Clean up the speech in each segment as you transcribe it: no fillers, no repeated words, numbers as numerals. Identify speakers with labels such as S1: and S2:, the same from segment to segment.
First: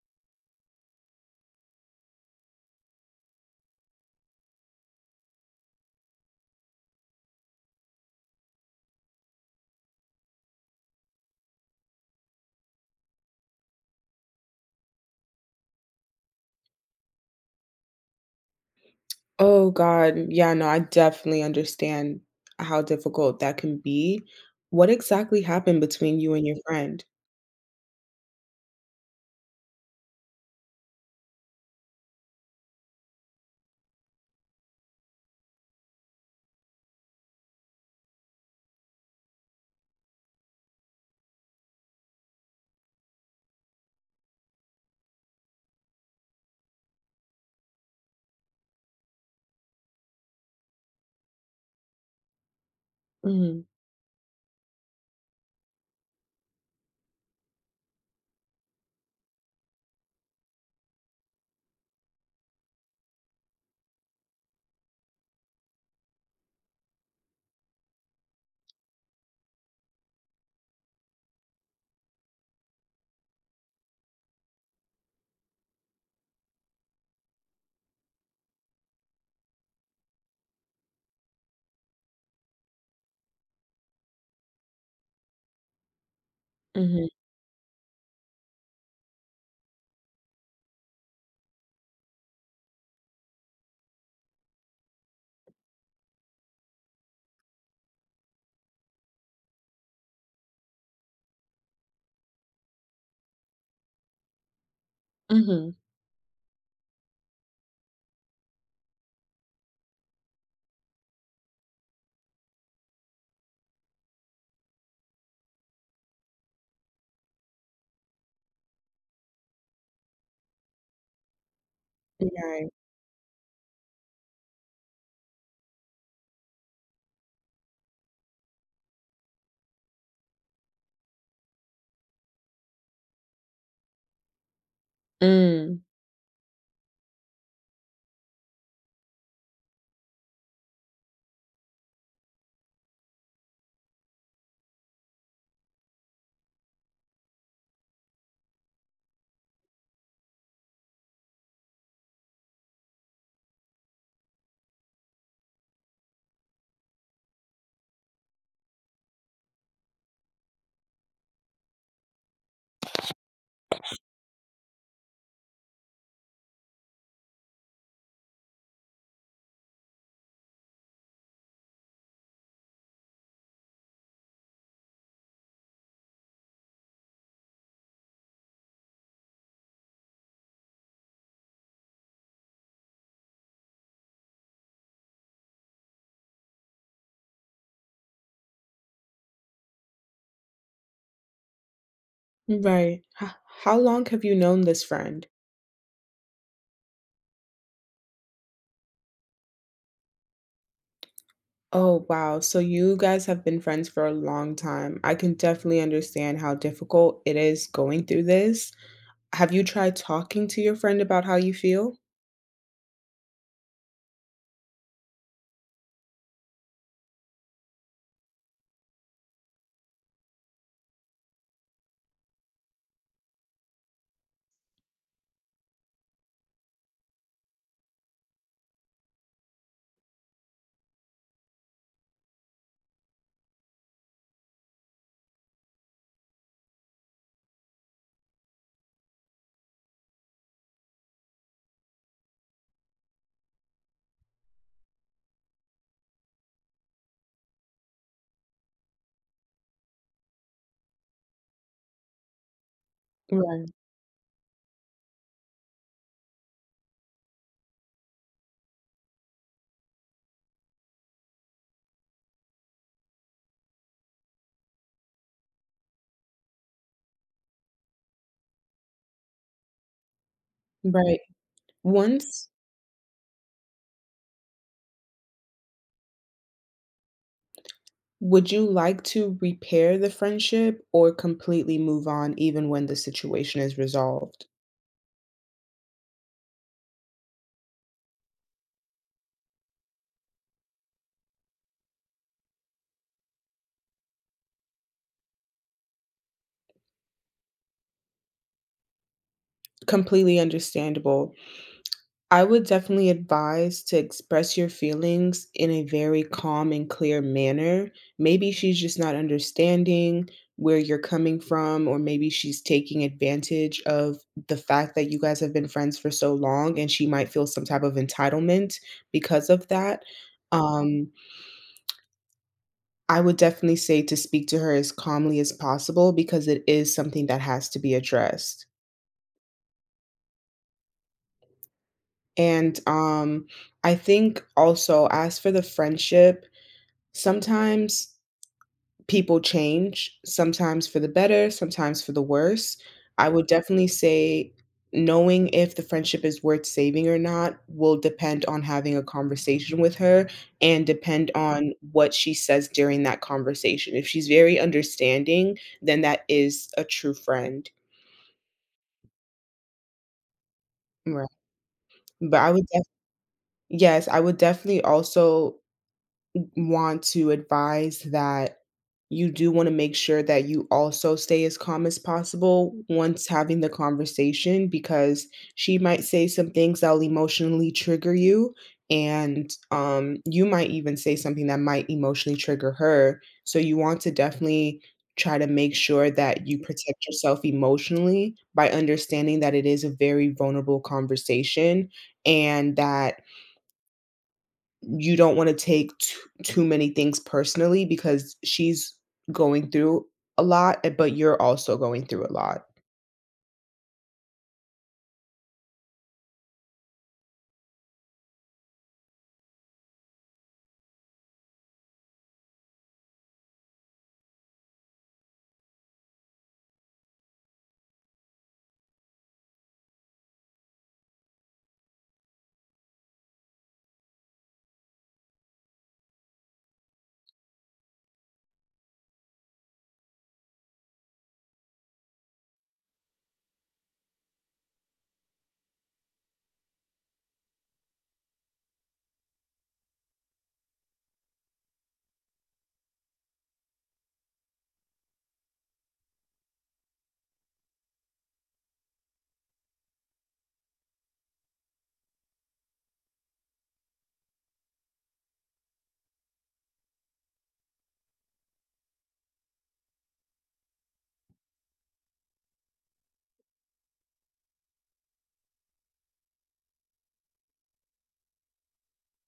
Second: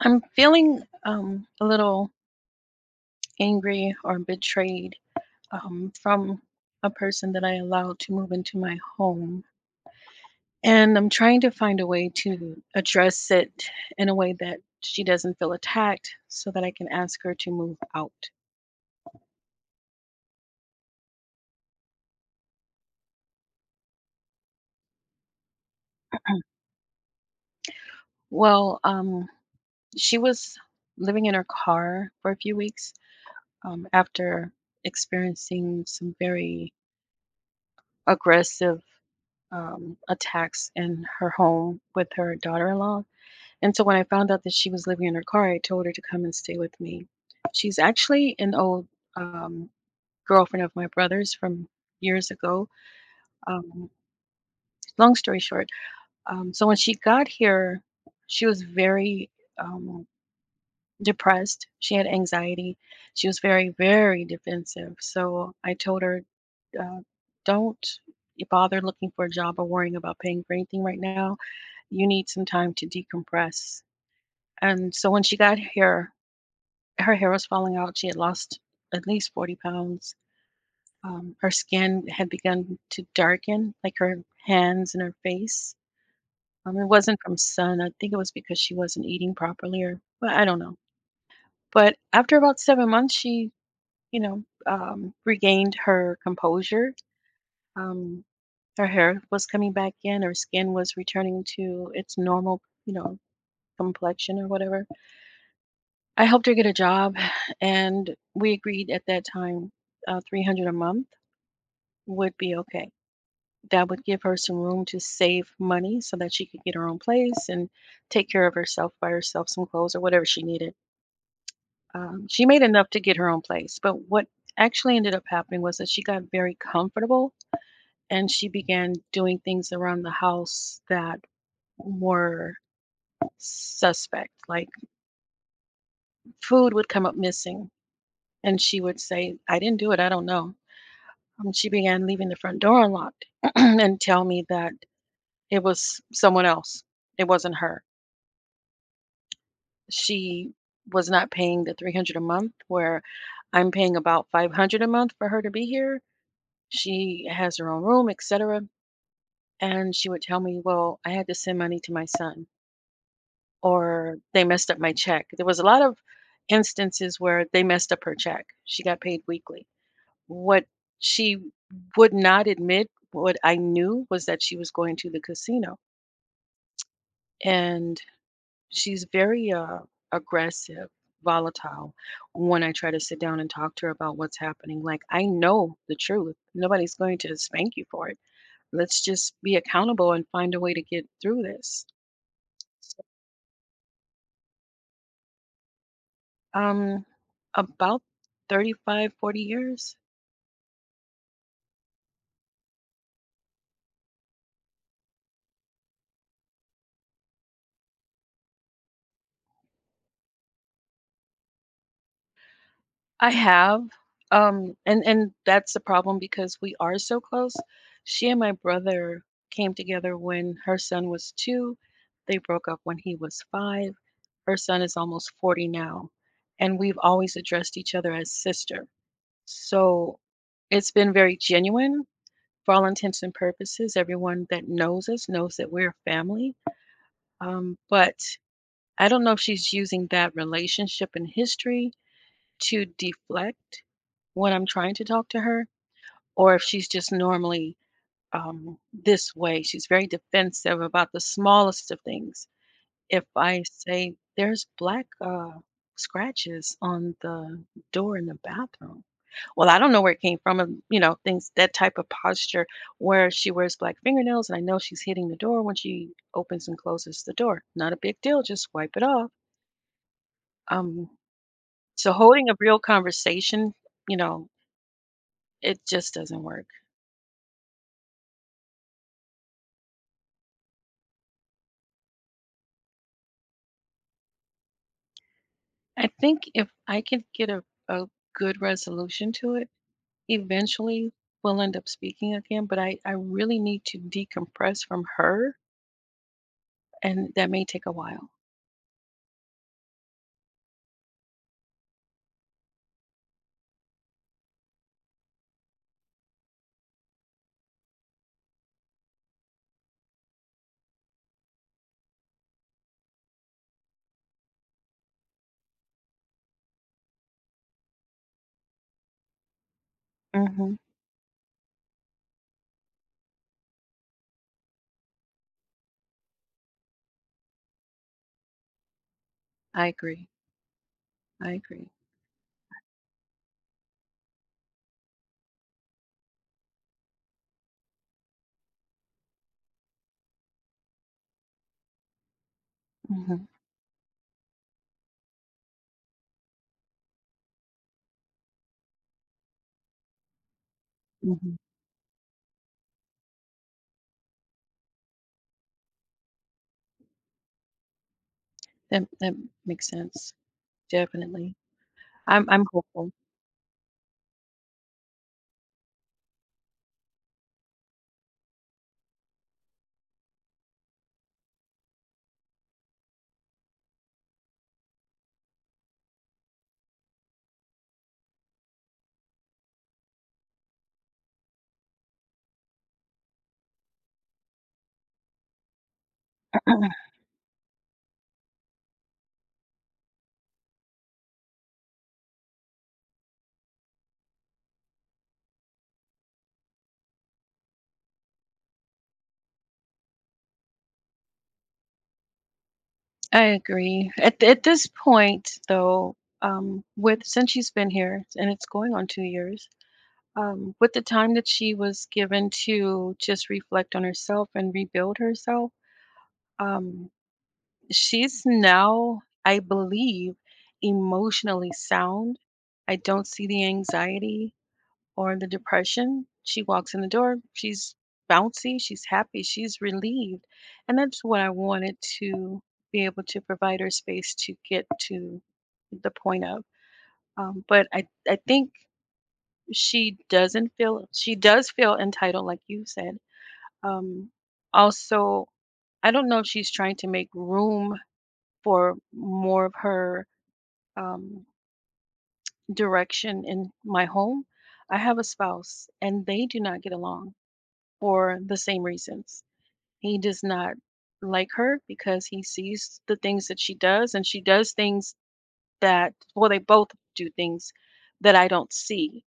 S1: I'm feeling a little angry or betrayed from a person that I allowed to move into my home. And I'm trying to find a way to address it in a way that she doesn't feel attacked so that I can ask her to move out.
S2: Oh god, yeah, no, I definitely understand how difficult that can be. What exactly happened between you and your friend?
S1: Well, she was living in her car for a few weeks after experiencing some very aggressive attacks in her home with her daughter in law. And so when I found out that she was living in her car, I told her to come and stay with me. She's actually an old um, girlfriend of my brother's from years ago.
S2: Mhm,
S1: Um, Long story short, so when she got here, she was very um, depressed. She had anxiety. She was very, very defensive. So I told her, uh, don't bother looking for a job or worrying about paying for anything right now. You need some time to decompress. And so when she got here, her hair was falling out. She had lost at least 40 pounds. Her skin had begun to darken, like her hands and her face. It
S2: mhm,
S1: wasn't from sun. I think it was because she wasn't eating properly, or well, I don't know. But after about 7 months, she, regained her composure. Um, Her hair was coming back in. Her skin was returning to its normal, you know, complexion or whatever.
S2: mhm.
S1: I helped her get a job, and we agreed at that time, 300 a month would be okay. That would give her some room to save money so that she could get her own place and take care of herself, buy herself some clothes or whatever she needed. She made
S2: Right.
S1: enough to get her own place, but what actually ended up happening was that she got very comfortable, and she began doing things around the house that were suspect. Like,
S2: Mm,
S1: food would come up missing, and she would say, "I didn't do it, I don't know." She began leaving the front door unlocked and tell me that it was someone else. It wasn't her. She was not paying the 300 a month, where I'm paying about 500 a month for her to be here. She has her own room, etc. And she would tell me, "Well, I had to send money to my son, or they messed up my check." There was a lot of instances where they messed up her check. She got paid weekly. What she would not admit, what I knew, was that she was going to the casino. And she's very aggressive, volatile when I try to sit down and talk to her about what's happening. Like, I know the truth. Nobody's going to spank you for it. Let's just be accountable and find a way to get through this. So,
S2: right. How long have you known this friend?
S1: Um, about 35, 40 years.
S2: Oh, wow. So you guys have been friends for a long time. I can definitely understand how difficult it is going through this. Have you tried talking to your friend about how you feel?
S1: I have, and that's the problem because we are so close. She and my brother came together when her son was 2. They broke up when he was 5. Her son is almost 40 now, and we've always addressed each other as sister. So it's been very genuine, for all intents and purposes. Everyone that knows us knows that we're family. But I don't know if she's using that relationship and history to deflect when I'm trying to talk to her, or if she's just normally this way. She's very defensive about the smallest of things. If I
S2: Right,
S1: say there's black scratches on the door in the bathroom, well, I don't know where it came from, and you know, things, that type of posture, where she wears black fingernails, and I know she's hitting the door when she opens and closes the door. Not a big deal, just wipe it off. Um,
S2: right.
S1: so
S2: Once
S1: holding a real conversation, you know, it just doesn't work.
S2: Would you like to repair the friendship or completely move on even when the situation is resolved?
S1: I think if I could get a a good resolution to it, eventually we'll end up speaking again, but I really need to decompress from her, and that may take a while.
S2: Completely understandable. I would definitely advise to express your feelings in a very calm and clear manner. Maybe she's just not understanding where you're coming from, or maybe she's taking advantage of the fact that you guys have been friends for so long and she might feel some type of entitlement because of that.
S1: Mhm.
S2: Um, I would definitely say to speak to her as calmly as possible because it is something that has to be addressed.
S1: I agree. I agree.
S2: And, I think also, as for the friendship, sometimes people change, sometimes for the better, sometimes for the worse. I
S1: Mhm.
S2: would definitely say knowing if the friendship is worth saving or not will depend on having a conversation with her and depend
S1: Mhm.
S2: on what she says during that conversation. If she's very understanding, then that is a true friend.
S1: That makes sense.
S2: Right.
S1: Definitely.
S2: But
S1: I'm
S2: I would
S1: I'm
S2: def
S1: hopeful.
S2: Yes, I would definitely also want to advise that you do want to make sure that you also stay as calm as possible once having the conversation, because she might say some things that'll emotionally trigger you, and you might even say something that might emotionally trigger her, so you want to definitely try to make sure that you protect yourself emotionally by understanding that it is a very vulnerable conversation, and that you don't want to take too, too many things personally because she's going through a lot, but you're also going through a lot.
S1: I agree. At this point, though, with since she's been here and it's going on 2 years, with the time that she was given to just reflect on herself and rebuild herself, um, she's now, I believe, emotionally sound. I don't see the anxiety or the depression. She walks in the door, she's bouncy, she's happy, she's relieved. And that's what I wanted to be able to provide her space to get to the point of. But I think she doesn't feel, she does feel entitled, like you said. Um, also, I don't know if she's trying to make room for more of her um, direction in my home. I have a spouse and they do not get along for the same reasons. He does not like her because he sees the things that she does, and she does things that, well, they both do things that I don't see,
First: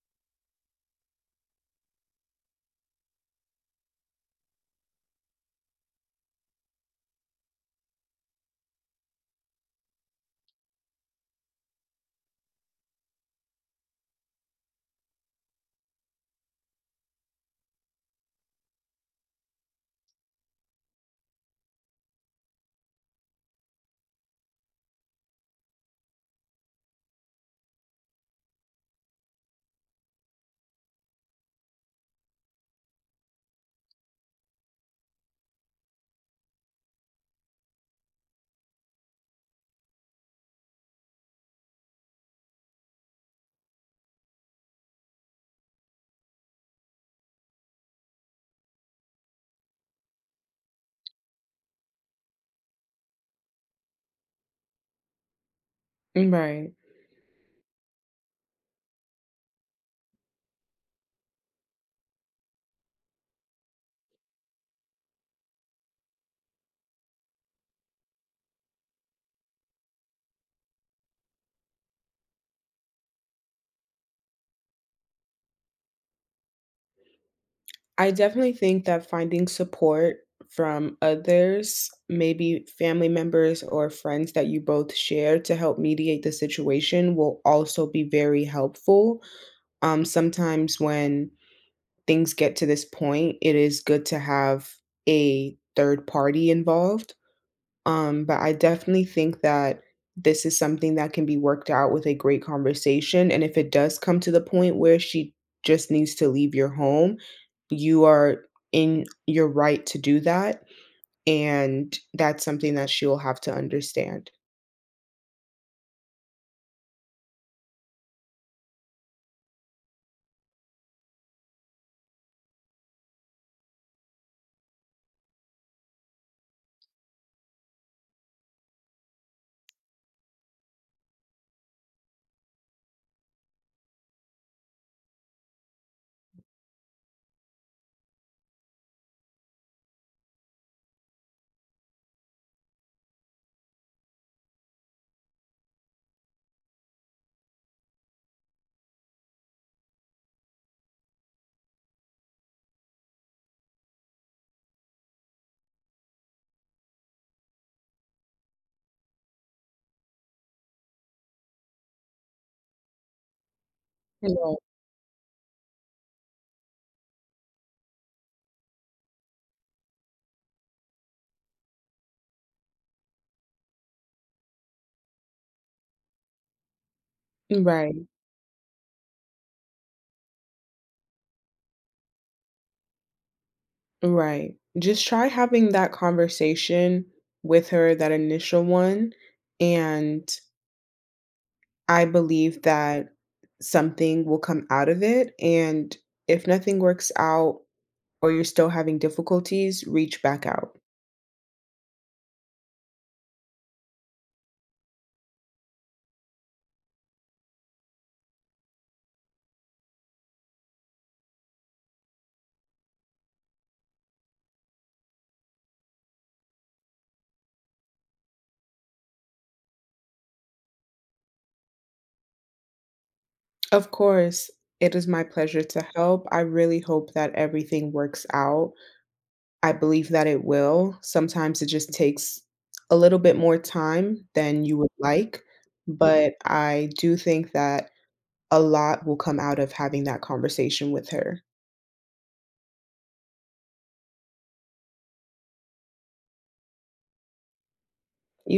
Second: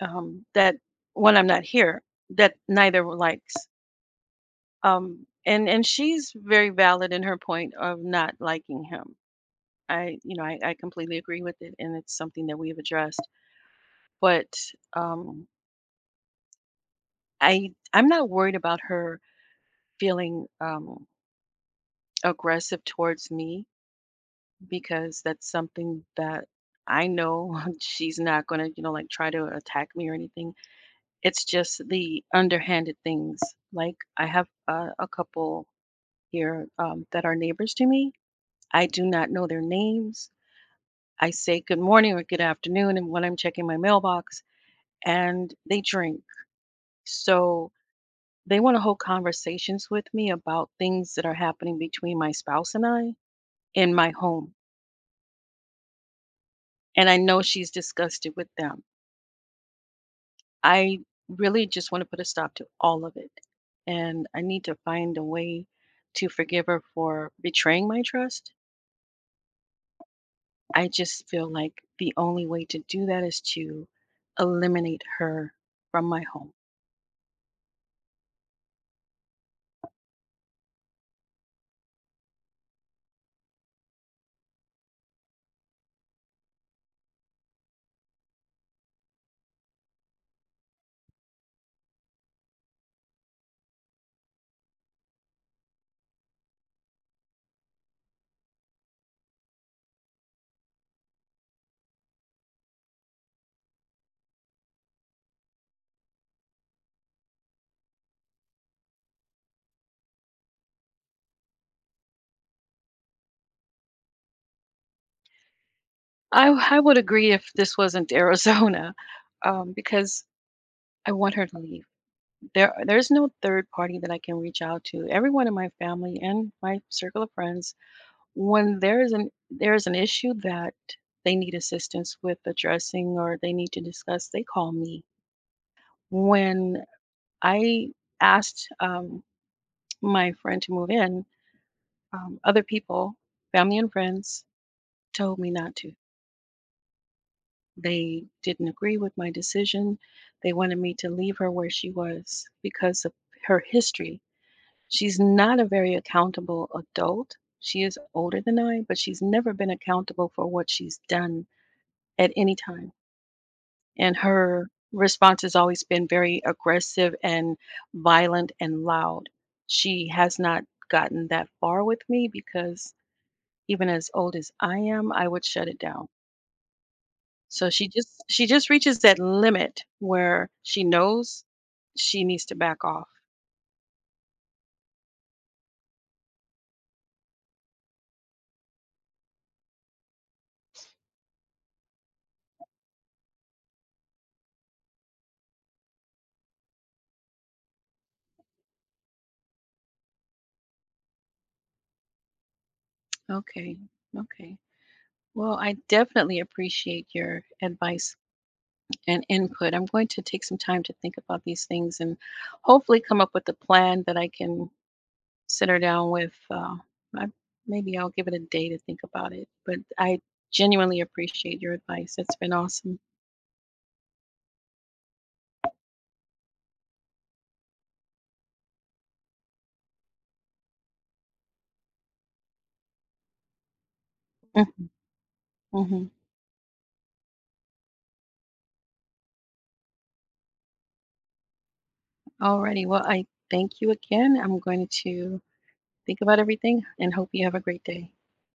S1: that when I'm not here, that neither likes. And she's very valid in her point of not liking him. I, you know, I completely agree with it, and it's something that we've addressed. But um, I'm not worried about her feeling aggressive towards me, because that's something that I know she's not gonna, you know, like try to attack me or anything. It's just the underhanded things. Like, I have a couple here that are neighbors to me. I do not know their names. I say good morning or good afternoon, and when I'm checking my mailbox, and they drink. So they want to hold conversations with me about things that are happening between my spouse and I in my home.
S2: Right.
S1: And I know she's disgusted with them. I really just want to put a stop to all of it. And I need to find a way to forgive her for betraying my trust. I just feel like the only way to do that is to eliminate her from my home.
S2: I definitely think that finding support from others, maybe family members or friends that you both share to help mediate the situation, will also be very helpful. Sometimes when things get to this point, it is good to have a third party involved. But I definitely think that this is something that can be worked out with a great conversation, and if it does come to the point where she just needs to leave your home, you are in your right to do that, and that's something that she'll have to understand.
S1: I would agree if this wasn't Arizona, because I want her to leave. There's no third party that I can reach out to. Everyone in my family and my circle of friends, when there is an issue that they need assistance with addressing or they need to discuss, they call me. When I asked my friend to move in, other people, family and friends, told me not to. They didn't agree with my decision. They wanted me to leave her where she was because of her history. She's not a very accountable adult. She is older than I, but she's never been accountable for what she's done at any time, and
S2: Right,
S1: her response has always been very aggressive and violent and loud. She has not gotten that far with me because even as old as I am, I would shut it down. So she
S2: right,
S1: just she just reaches that limit where she knows she needs to back off.
S2: right. Just try having that conversation with her, that initial one, and I believe that something will come out of it, and if nothing works out or you're still having difficulties, reach back out.
S1: Okay. Okay. Well, I definitely appreciate your advice and input. I'm going to take some time to think about these things and hopefully come up with a plan that I can sit her down with. I, Maybe I'll give it a day to think about it. But I genuinely appreciate your advice. It's been awesome.
S2: Of course, it is my pleasure to help. I really hope that everything works out. I believe that it will. Sometimes it just takes a little bit more time than you would
S1: Mhm,
S2: like,
S1: mhm.
S2: but I do think that a lot will come out of having that conversation with her.
S1: Alrighty. Well, I thank you again. I'm going to think about everything and hope you have a great day.
S2: You